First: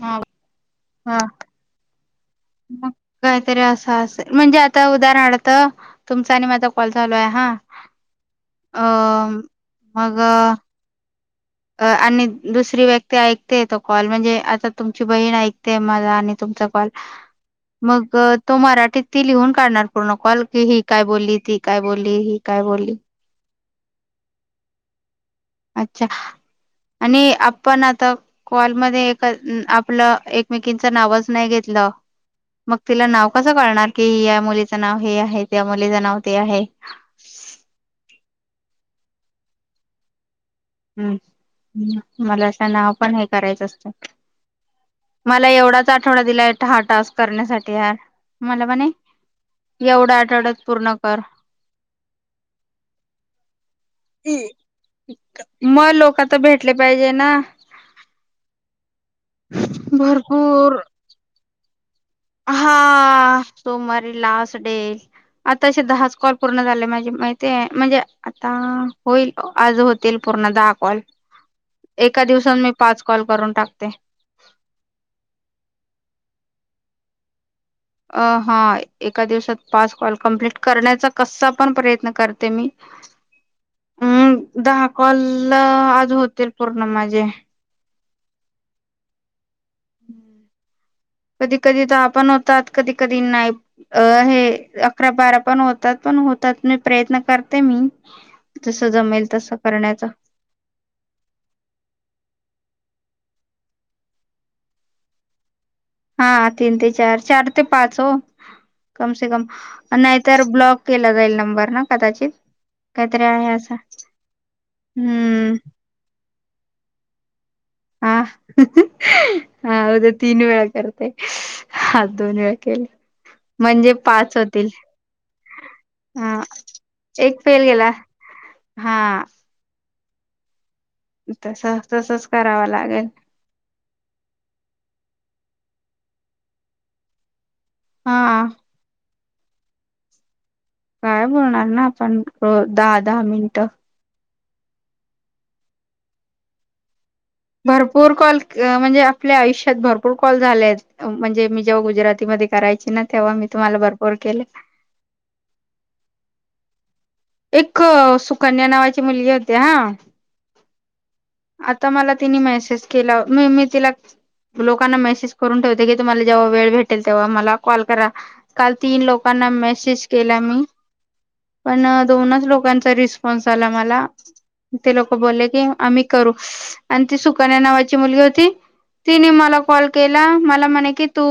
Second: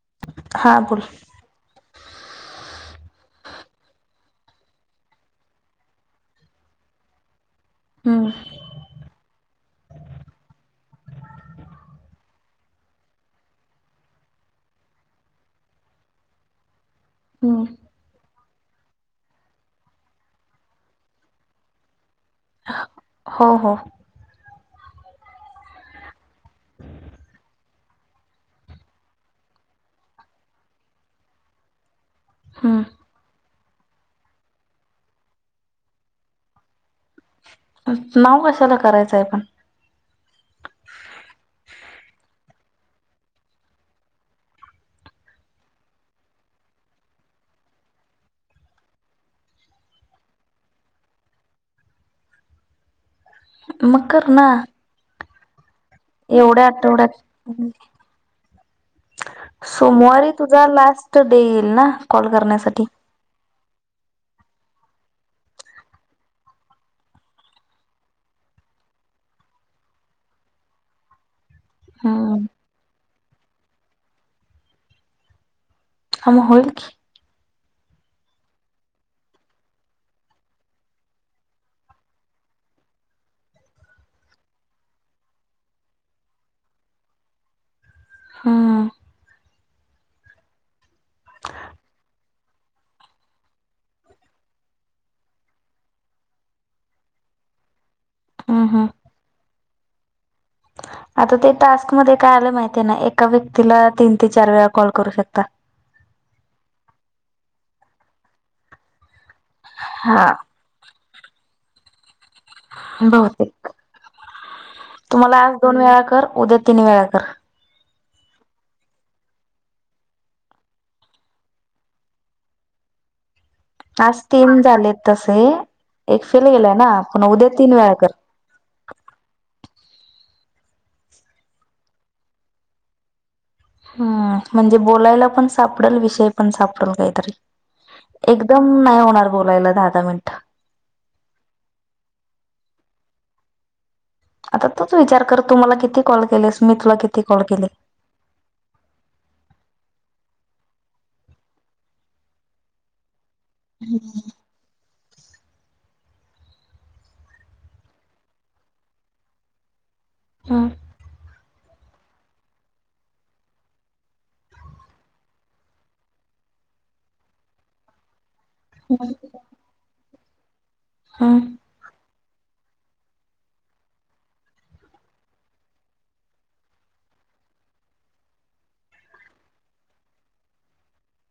हा. हा बोल. म काहीतरी असं असेल म्हणजे आता उदाहरणार्थ तुमचा आणि माझा कॉल चालूय हा हम्म अ मग? अ आणि दुसरी व्यक्ती ऐकते तो कॉल म्हणजे आता तुमची बहीण ऐकते मला आणि तुमचा कॉल हम् मग तो मराठीत ती लिहून काढणार पूर्ण कॉल की ही काय बोलली ती काय बोलली ही काय बोलली? हो हो. अच्छा आणि आपण आता कॉल मध्ये एक आपलं एकमेकीचं नावच नाही घेतलं. मग हम्म तिला नाव कसं कळणार की या मुलीचं नाव हे आहे त्या मुलीचं नाव ते आहे. नाव कशाला करायचय पण हम् मला अस नाव पण हे करायच असत मला एवढाच आठवडा दिला आहे हा टास्क करण्यासाठी ह मला पण एवढ्या आठवड्यात पूर्ण कर म कर ना मग लोक तर एवढ्या भेटले पाहिजे आठवड्यात ना सोमवारी तुझा भरपूर लास्ट डे येईल ना. कॉल हा करण्यासाठी सोमवारी लास्ट डे. आता असे दहाच कॉल पूर्ण झाले माझे माहिती म्हणजे आता होतिल. आज होतील पूर्ण दहा कॉल एका हम्म दिवसात मी पाच कॉल करून टाकते. हा म होईल की अ हा एका दिवसात पाच कॉल कम्प्लीट करण्याचा कसा पण प्रयत्न करते मी. हम् दहा कॉल आज होतील पूर्ण माझे. हा. कधी कधी दहा पण होतात कधी कधी नाही. अ हे अकरा बारा पण होतात पण होतात मी प्रयत्न करते मी. हम्म जस हम्म जमेल तस करण्याच. आता ते टास्कमध्ये काय आल माहिती आहे ना एका व्यक्तीला तीन ते चार वेळा कॉल करू शकता. हा तीन ते चार चार ते पाच हो कमसे कम हा नाहीतर ब्लॉक. केला जाईल नंबर ना कदाचित. हॅलो काहीतरी आहे असा तु मला आज हम्म. दोन वेळा कर उद्या तीन वेळा कर. आ हा उद्या तीन वेळा करते हा दोन वेळा केले. म्हणजे आज पाच तीन होतील झालेत तसे एक हा फेल गेला येना पण एक उद्या फेल तीन गेला वेळा कर. हा. तस तसच कराव लागेल. हा म्हणजे बोलायला पण सापडेल विषय पण सापडेल काहीतरी हा एकदम. नाही होणार बोलायला दहा दहा मिनिट काय बोलणार ना आपण रोज दहा दहा मिनट. आता तूच विचार कर तु मला किती कॉल केलेस मी तुला किती कॉल केले. भरपूर कॉल म्हणजे आपल्या आयुष्यात भरपूर कॉल झालेत. म्हणजे मी जेव्हा गुजरातीमध्ये करायची ना तेव्हा मी तुम्हाला भरपूर केले. एक सुकन्या नावाची मुलगी होती हा. हा. आता मला तिने मेसेज केला म मी तिला लोकांना मेसेज करून ठेवते की तुम्हाला जेव्हा वेळ भेटेल तेव्हा मला कॉल करा. काल तीन लोकांना मेसेज केला मी हम्म पण. मस लोकांचा रिस्पॉन्स आला मला ते लोक बोलले की आम्ही करू. आणि ती सुकन्या नावाची मुलगी होती. तिने मला कॉल केला मला म्हणे की तू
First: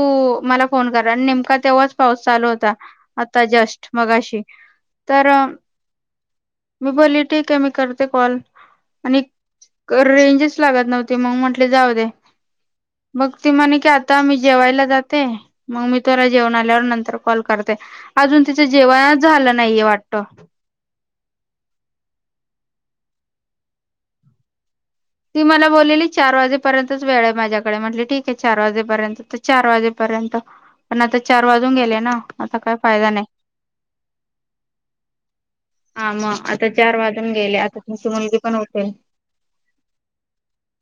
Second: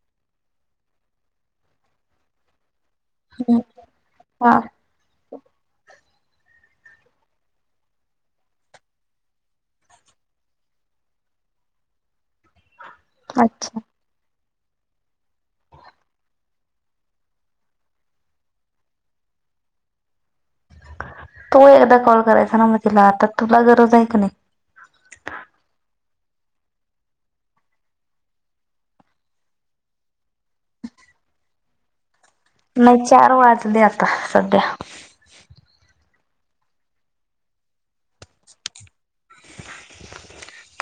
मला फोन करा आणि नेमका तेव्हा पासून पाऊस चालू होता आता हम्म जस्ट मगाशी हा तर मी बोलले ठीक आहे मी करते कॉल आणि रेंजच लागत नव्हती मग म्हटले जाऊ दे मग ती म्हणे अच्छा की आता मी जेवायला जाते मग मी तुला जेऊन आल्यावर नंतर कॉल करते अजून तिचं जेवणच झालं नाहीय वाटत तू एकदा कॉल करायचा ना म तिला आता तुला गरज हाय की नाही ती मला बोललेली चार वाजेपर्यंतच वेळ आहे माझ्याकडे म्हटले ठीक आहे चार वाजेपर्यंत तर चार वाजेपर्यंत पण आता चार वाजून गेले ना आता काय नाही फायदा चार वाजले आता सध्या हा म आता चार वाजून गेले आता तुमची मुलगी पण उठेल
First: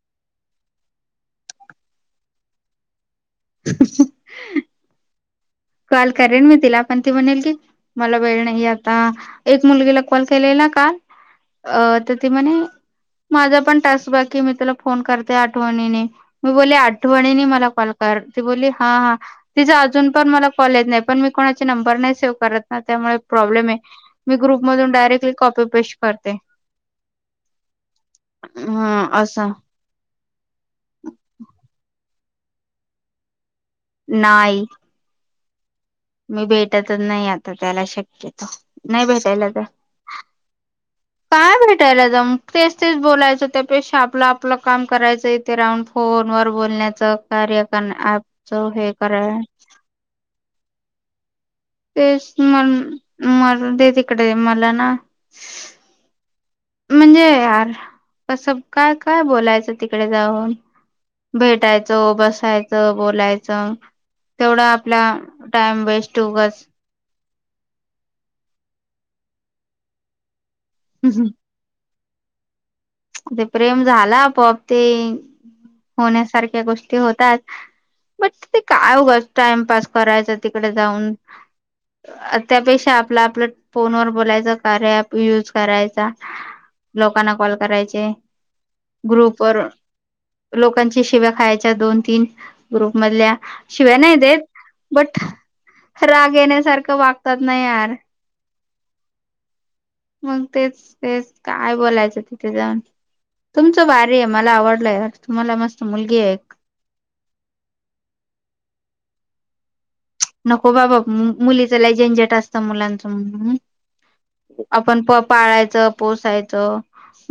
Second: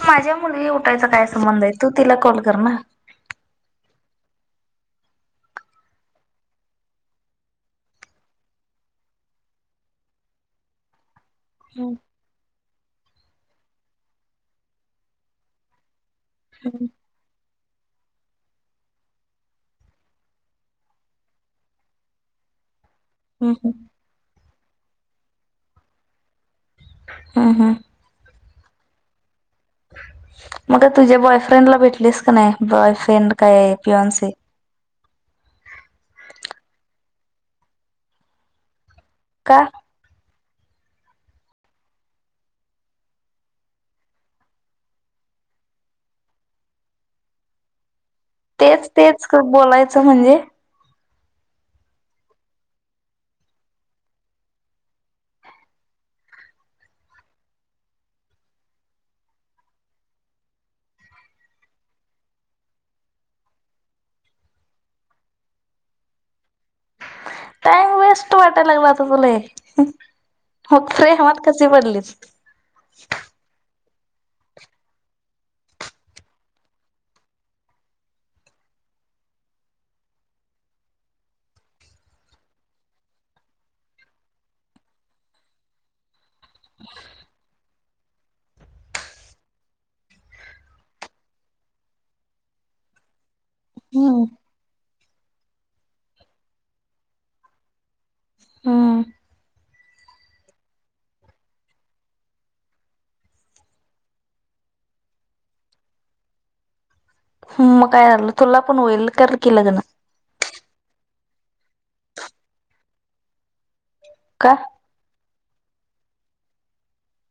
माझ्या मुलगी उठायचा काय संबंध आहे तू तिला कॉल कर ना [unintelligible] [inaudible] कॉल करेन मी तिला पण ती म्हणेल की मला वेळ नाही आता एक मुलगीला कॉल केलेला काल अ हम्म तर ती म्हणे माझा पण टास्क बाकी मी तुला फोन करते आठवणीने मी बोलली हम्म आठवणीनी मला कॉल कर ती बोलली हा हा तिचां अजून पण मला कॉले येत नाही पण मी कोणाचे नंबर नाही सेव्ह करत ना त्यामुळे प्रॉब्लेम हम्म आहे मी ग्रुप मधून डायरेक्टली कॉपी पेस्ट करते हू हू हा असा मग का तुझ्या बॉयफ्रेंडला भेटलीस का नाही बॉयफ्रेंड काय पिओनसी नाही मी भेटतच नाही आता त्याला शक्यतो नाही भेटायला का काय भेटायला जाऊन तेच तेच बोलायचं त्यापेक्षा आपलं आपलं काम करायचं इथ राहून फोन वर बोलण्याचं कार्य कण अँप तेच तेच बोलायचं म्हणजे तेच म्हण मरूदे तिकडे मला ना म्हणजे यार कसं काय काय बोलायचं तिकडे जाऊन भेटायचं बसायचं बोलायचं तेवढा आपला टाइम वेस्ट उगच टाइम वेस्ट वाटायला लागला आता तुला हे मग प्रेमात कशी पडलीस ते प्रेम झाल आपोआप ते होण्यासारख्या गोष्टी होतात बट ते काय उगच टाइमपास करायचं तिकडे जाऊन त्यापेक्षा आपल आपलं फोनवर बोलायचं कार्या अँप युज करायचा लोकांना कॉल करायचे ग्रुप वर लोकांची शिव्या खायच्या दोन तीन ग्रुप मधल्या शिव्या नाही हम्म. देत बट राग येण्यासारखं वागतात ना यार हू मग तेच तेच काय बोलायचं तिथे जाऊन तुमचं भारी आहे मला आवडलंय यार तुम्हाला मस्त मुलगी आहे एक मग काय झालं तुला पण होईल कर की लग्न नको बाबा मुलीच झंजट असतं मुलांचं का पण प पाळायचं पोसायचं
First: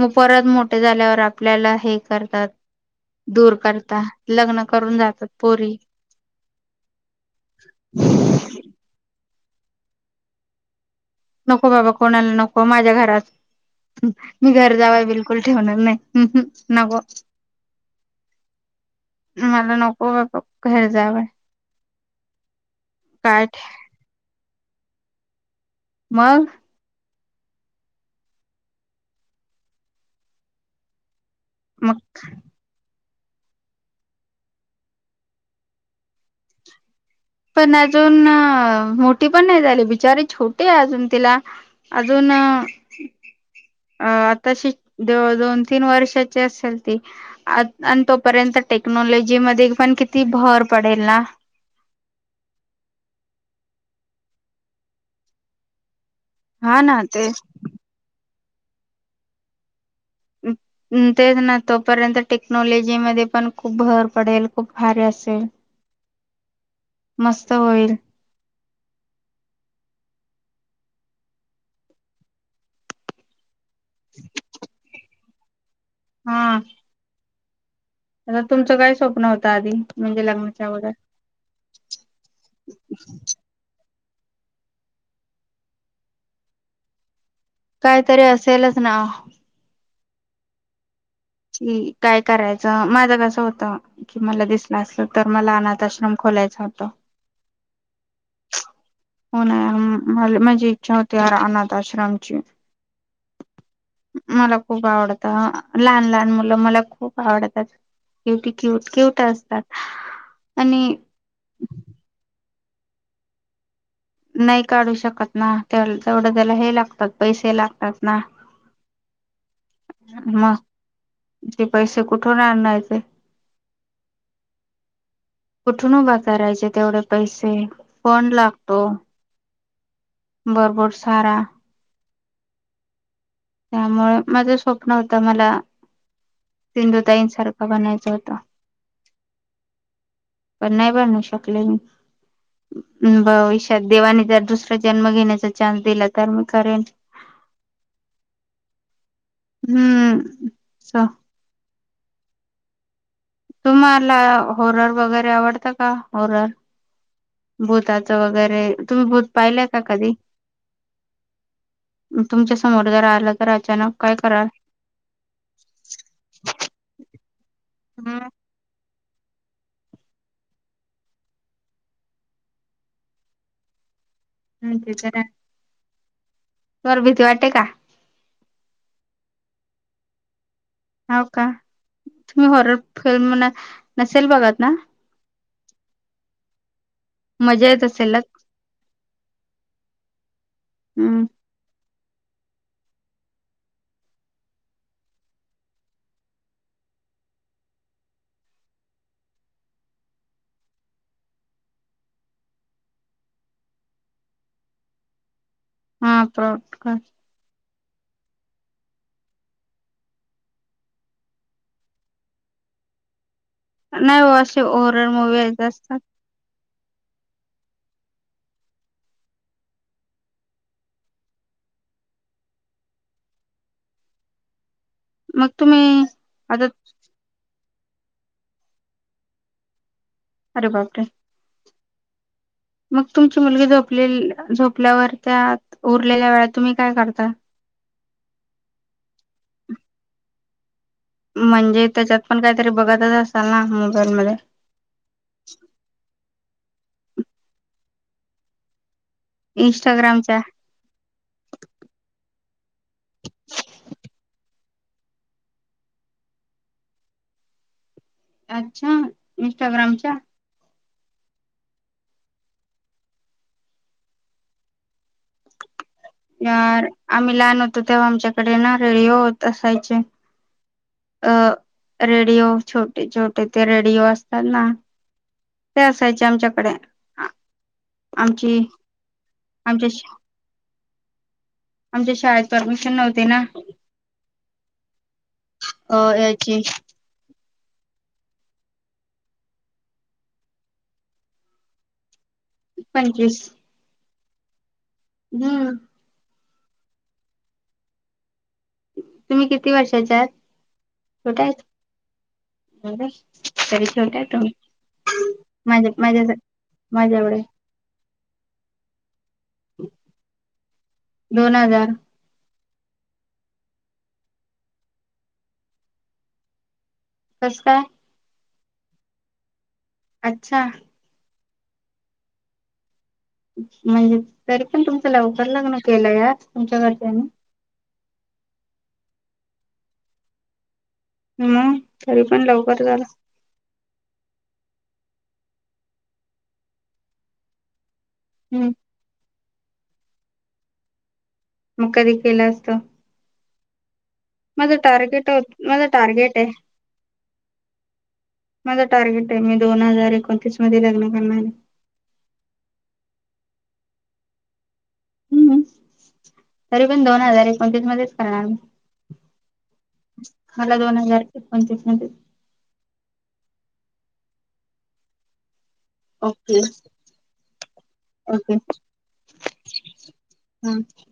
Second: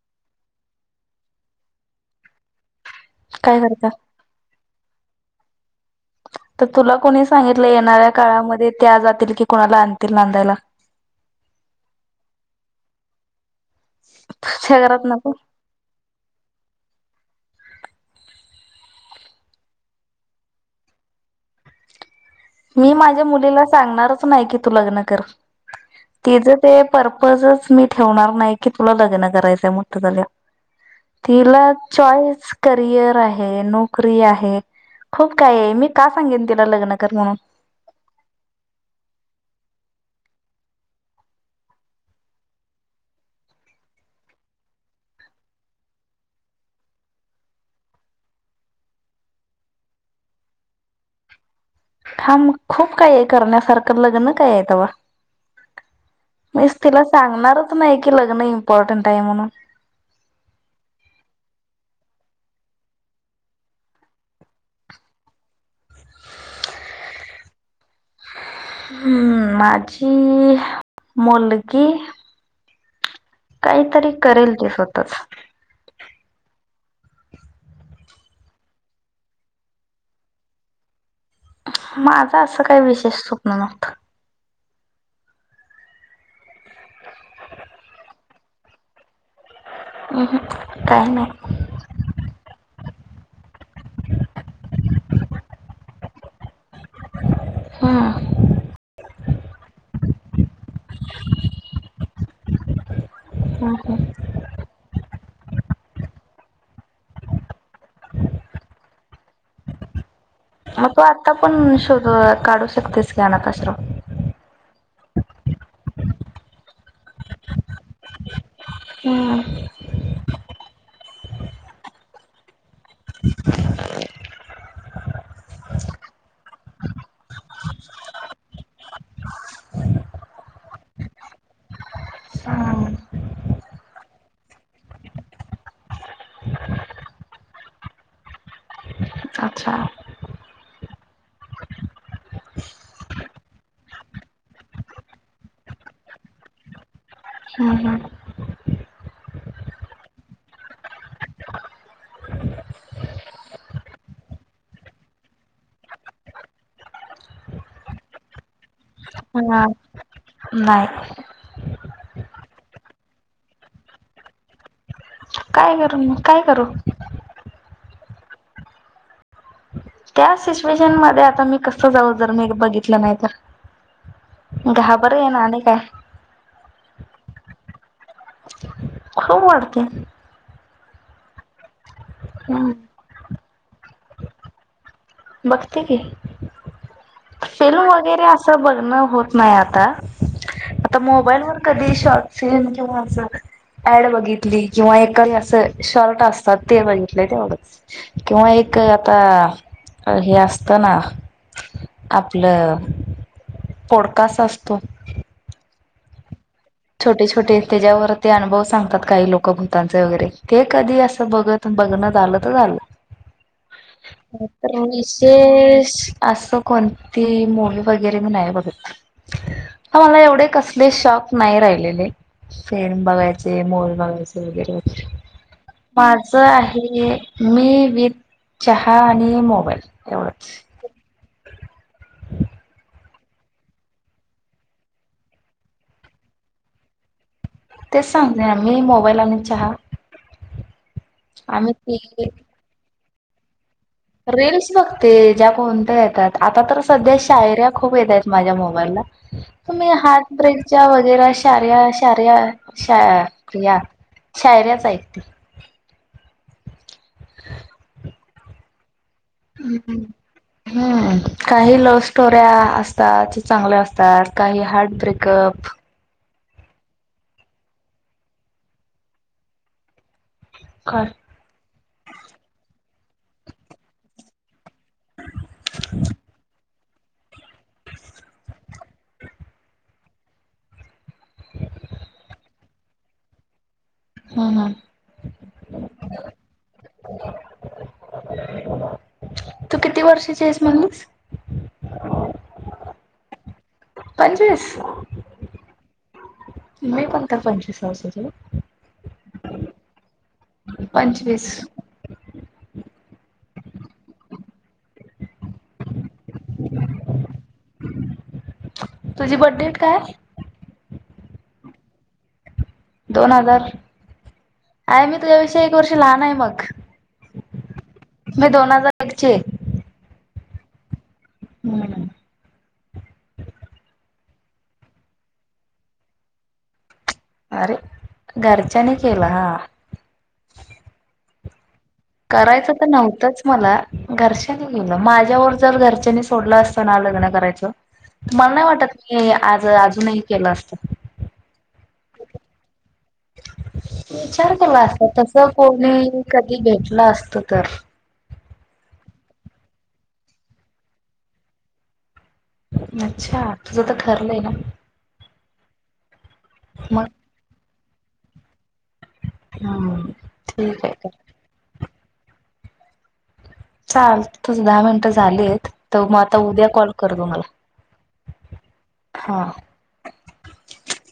मग परत मोठे झाल्यावर आपल्याला हे करतात दूर करता लग्न करून जातात पोरी तर तुला कोणी सांगितलं येणाऱ्या काळामध्ये त्या जातील की, कोणाला आणतील नांदायला? नको बाबा, कोणाला नको माझ्या घरात. मी घर तुझ्या जावई घरात नको बिलकुल ठेवणार नाही. हम् हम् नको. मला नको बापा घर जावई. मी माझ्या ठे मुलीला सांगणारच नाही, कि तू लग्न कर. ती मग जर ते पर्पजच मी ठेवणार नाही की, तुला लग्न करायचंय मोठ्ठ झाल्यावर. तिला मग चॉईस करिअर आहे. हे नोकरी आहे, खूप काहि आहे. मी का सांगेन तिला लग्न कर म्हणून. पण अजून मोठी पण नाही झाली, बिचारीे छोटी अजून तिला अजून अं अं आताशी, दोन तीन वर्षाची असेल ती. आत अन तोपर्यंत टेक्नॉलॉजी मध्ये पण किती भर पडेल ना? हा मग खूप काही आहे करण्यासारखं, लग्न काय आहे तवा. मीच हा ना तिला ते सांगणारच नाही की, लग्न इम्पॉर्टंट आहे म्हणून. [inaudible] अं तेच ना, तोपर्यंत टेक्नॉलॉजी मध्ये पण खूप भर पडेल, खूप भारी असेल. मस्त होईल. हम् माझी मुलगी काहीतरी करेल ती स्वतःच. हां आता तुमचं काय स्वप्न होतं आधी, म्हणजे लग्नाच्या अगोदर? माझं असं काही विशेष स्वप्न नव्हतं. काहीतरी असेलच ना? अहं काही नाही. कि काय करायचं, माझं कसं होतं कि मला दिसलं असतं तर, मला अनाथ आश्रम खोलायचा हो हम्म हो ना मला म्हंजी इच्छा होती यार अनाथ आश्रमची. [unintelligible] मला खूप आवडतं हं लहान लहान मुलं मला खूप आवडतात, किती क्युट क्युट असतात. मग आणि तू आता पण शोधू काढू शकतेस कि अनाथआश्रम. नाही काढू शकत ना. तेल तेवढं त्याला हे लागतात, पैसे लागतात ना. [unintelligible] मग, ते पैसे कुठून आणायचे? कुठून उभा करायचे तेवढे पैसे? फंड लागतो. भरपूर सारा [unintelligible] त्यामुळे माझं स्वप्न होतं, मला सिंधुताईंसारखं बनायचं होतं. अच्छा पण नाही बनू शकले मी. भविष्यात देवाने जर दुसरा जन्म घेण्याचा चान्स दिला, तर मग करेल. हुं हुम हम्म च तुम्हाला होरर वगैरे आवडतं का, होरर? भूताचं वगैरे, तुम्ही भूत हम्म हा पाहिलंय का कधी? नाही तुमच्या समोर जर आलं तर, अचानक काय कराल? काय करू मग काय करू? [unintelligible] त्या सिच्युएशन मध्ये आता मी कसं जाऊ? जर मी बघितलं नाही तर. ते तर आहे. घाबरेनं आणि काय. [unintelligible] भीती वाटते का? खूप वाटते. [unintelligible] काय? तुम्ही हम्म. हॉरर फिल्म न नसेल बघात ना? बघते की. मजा येत फिल्म वगैरे असेलच. असं बघणं होत नाही आता. आता हम्म. मोबाईल वर कधी शॉर्ट फिल्म ॲड बघितली किंवा एखाद असं शॉर्ट असतात ते बघितले, तेवढच. किंवा एक आता हे असतं ना, आपलं पोडकास्ट असतो. हम्म. [unintelligible] छोटे छोटे त्याच्यावर ते अनुभव सांगतात काही लोक भूतांचे वगैरे, ते कधी असं बघ बघण्यात आलं तर झालं. नाही हो असे तर होरर मूवी [unintelligible] विशेष असतात. असं कोणती मूवी वगैरे, मी नाही बघत. मला एवढे कसले शॉक नाही राहिलेले. फिल्म बघायचे, मुव्ही बघायचे वगैरे. मग तुम्ही माझ आता आहे हे. मी विथ चहा आणि मोबाईल एवढंच. अरे बापरे. [inaudible] मग तुमची मुलगी झोपलेली झोपल्यावर त्या उरलेल्या वेळात, तुम्ही काय करताय? तेच सांगते ना. मी, मोबाईल आणि चहा. आम्ही म्हणजे त्याच्यात तिघी पण काहीतरी बघतच असाल ना? मोबाईल रिल्स बघते. ज्या कोणत्या येतात? आता तर सध्या शायऱ्या खूप येत आहेत, माझ्या मोबाईलला. तुम्ही हार्ट इंस्टाग्रामच्या ब्रेकच्या वगैरा, शार्या शार्या शा या शायऱ्याच आहेत. [inaudible] अच्छा. हम्म हम्म. इंस्टाग्रामच्या हम्म, काही लव्ह स्टोऱ्या असतात, चांगल्या असतात. काही हार्ट ब्रेकअप. यार आम्ही लहान होतो, तेव्हा आमच्याकडे ना, रेडीओ होत असायचे. का? अं रेडिओ, छोटे छोटे ते रेडिओ असतात ना? ते असायचे आमच्याकडे. आमची आमच्या [inaudible] आमच्या शाळेत परमिशन नव्हते ना. हम्म हम्म. अं याची. तू किती वर्षाची आहेस म्हणली? पंचवीस. पंचवीस हम्म. मी पण तर पंचवीस वर्षाच झालं. तुम्ही किती वर्षांच्या आहेत? छोट्या पंचवीस आहेत? [unintelligible] तरीचोटयत. माज्या माझ्या माझ्यावडे. तुझी बर्थडेट काय? दोन हजार दोन हजार आहे मी, तुझ्यापेक्षा एक वर्ष लहान आहे मग. तस काय, मी दोन हजार एकचे आहे. अच्छा. हम्म. म्हणजे तरी पण तुमचं लवकर लग्न केलं या तुमच्या घरच्यांनी. अरे घरच्यानी केला हा. मग. तरी पण करायचं लवकर तर झालं नव्हतंच मला. घरच्यांनी गेलं माझ्यावर, जर घरच्यांनी सोडलं असतं ना, लग्न करायचं. मला नाही हम्म वाटत मी आज अजूनही केलं असतं. मग कधी केलं असत. विचार माझं केला असता. टार्गेट तस होत माझं कोणी टार्गेट आहे कधी भेटलं असत तर. माझा टार्गेट आहे, मी दोन हजार एकोणतीस मध्ये लग्न करणार आहे. अच्छा तुझं तर ठरलंय ना. हम्म तरी पण मग दोन हजार एकोणतीस मध्येच करणार, हा. मला दोन हजार एकोणतीस मध्येच, चाल तुझ दहा मिनटं झालीत. तर मग आता ओके उद्या कॉल कर गं मला ओके हा. हम्.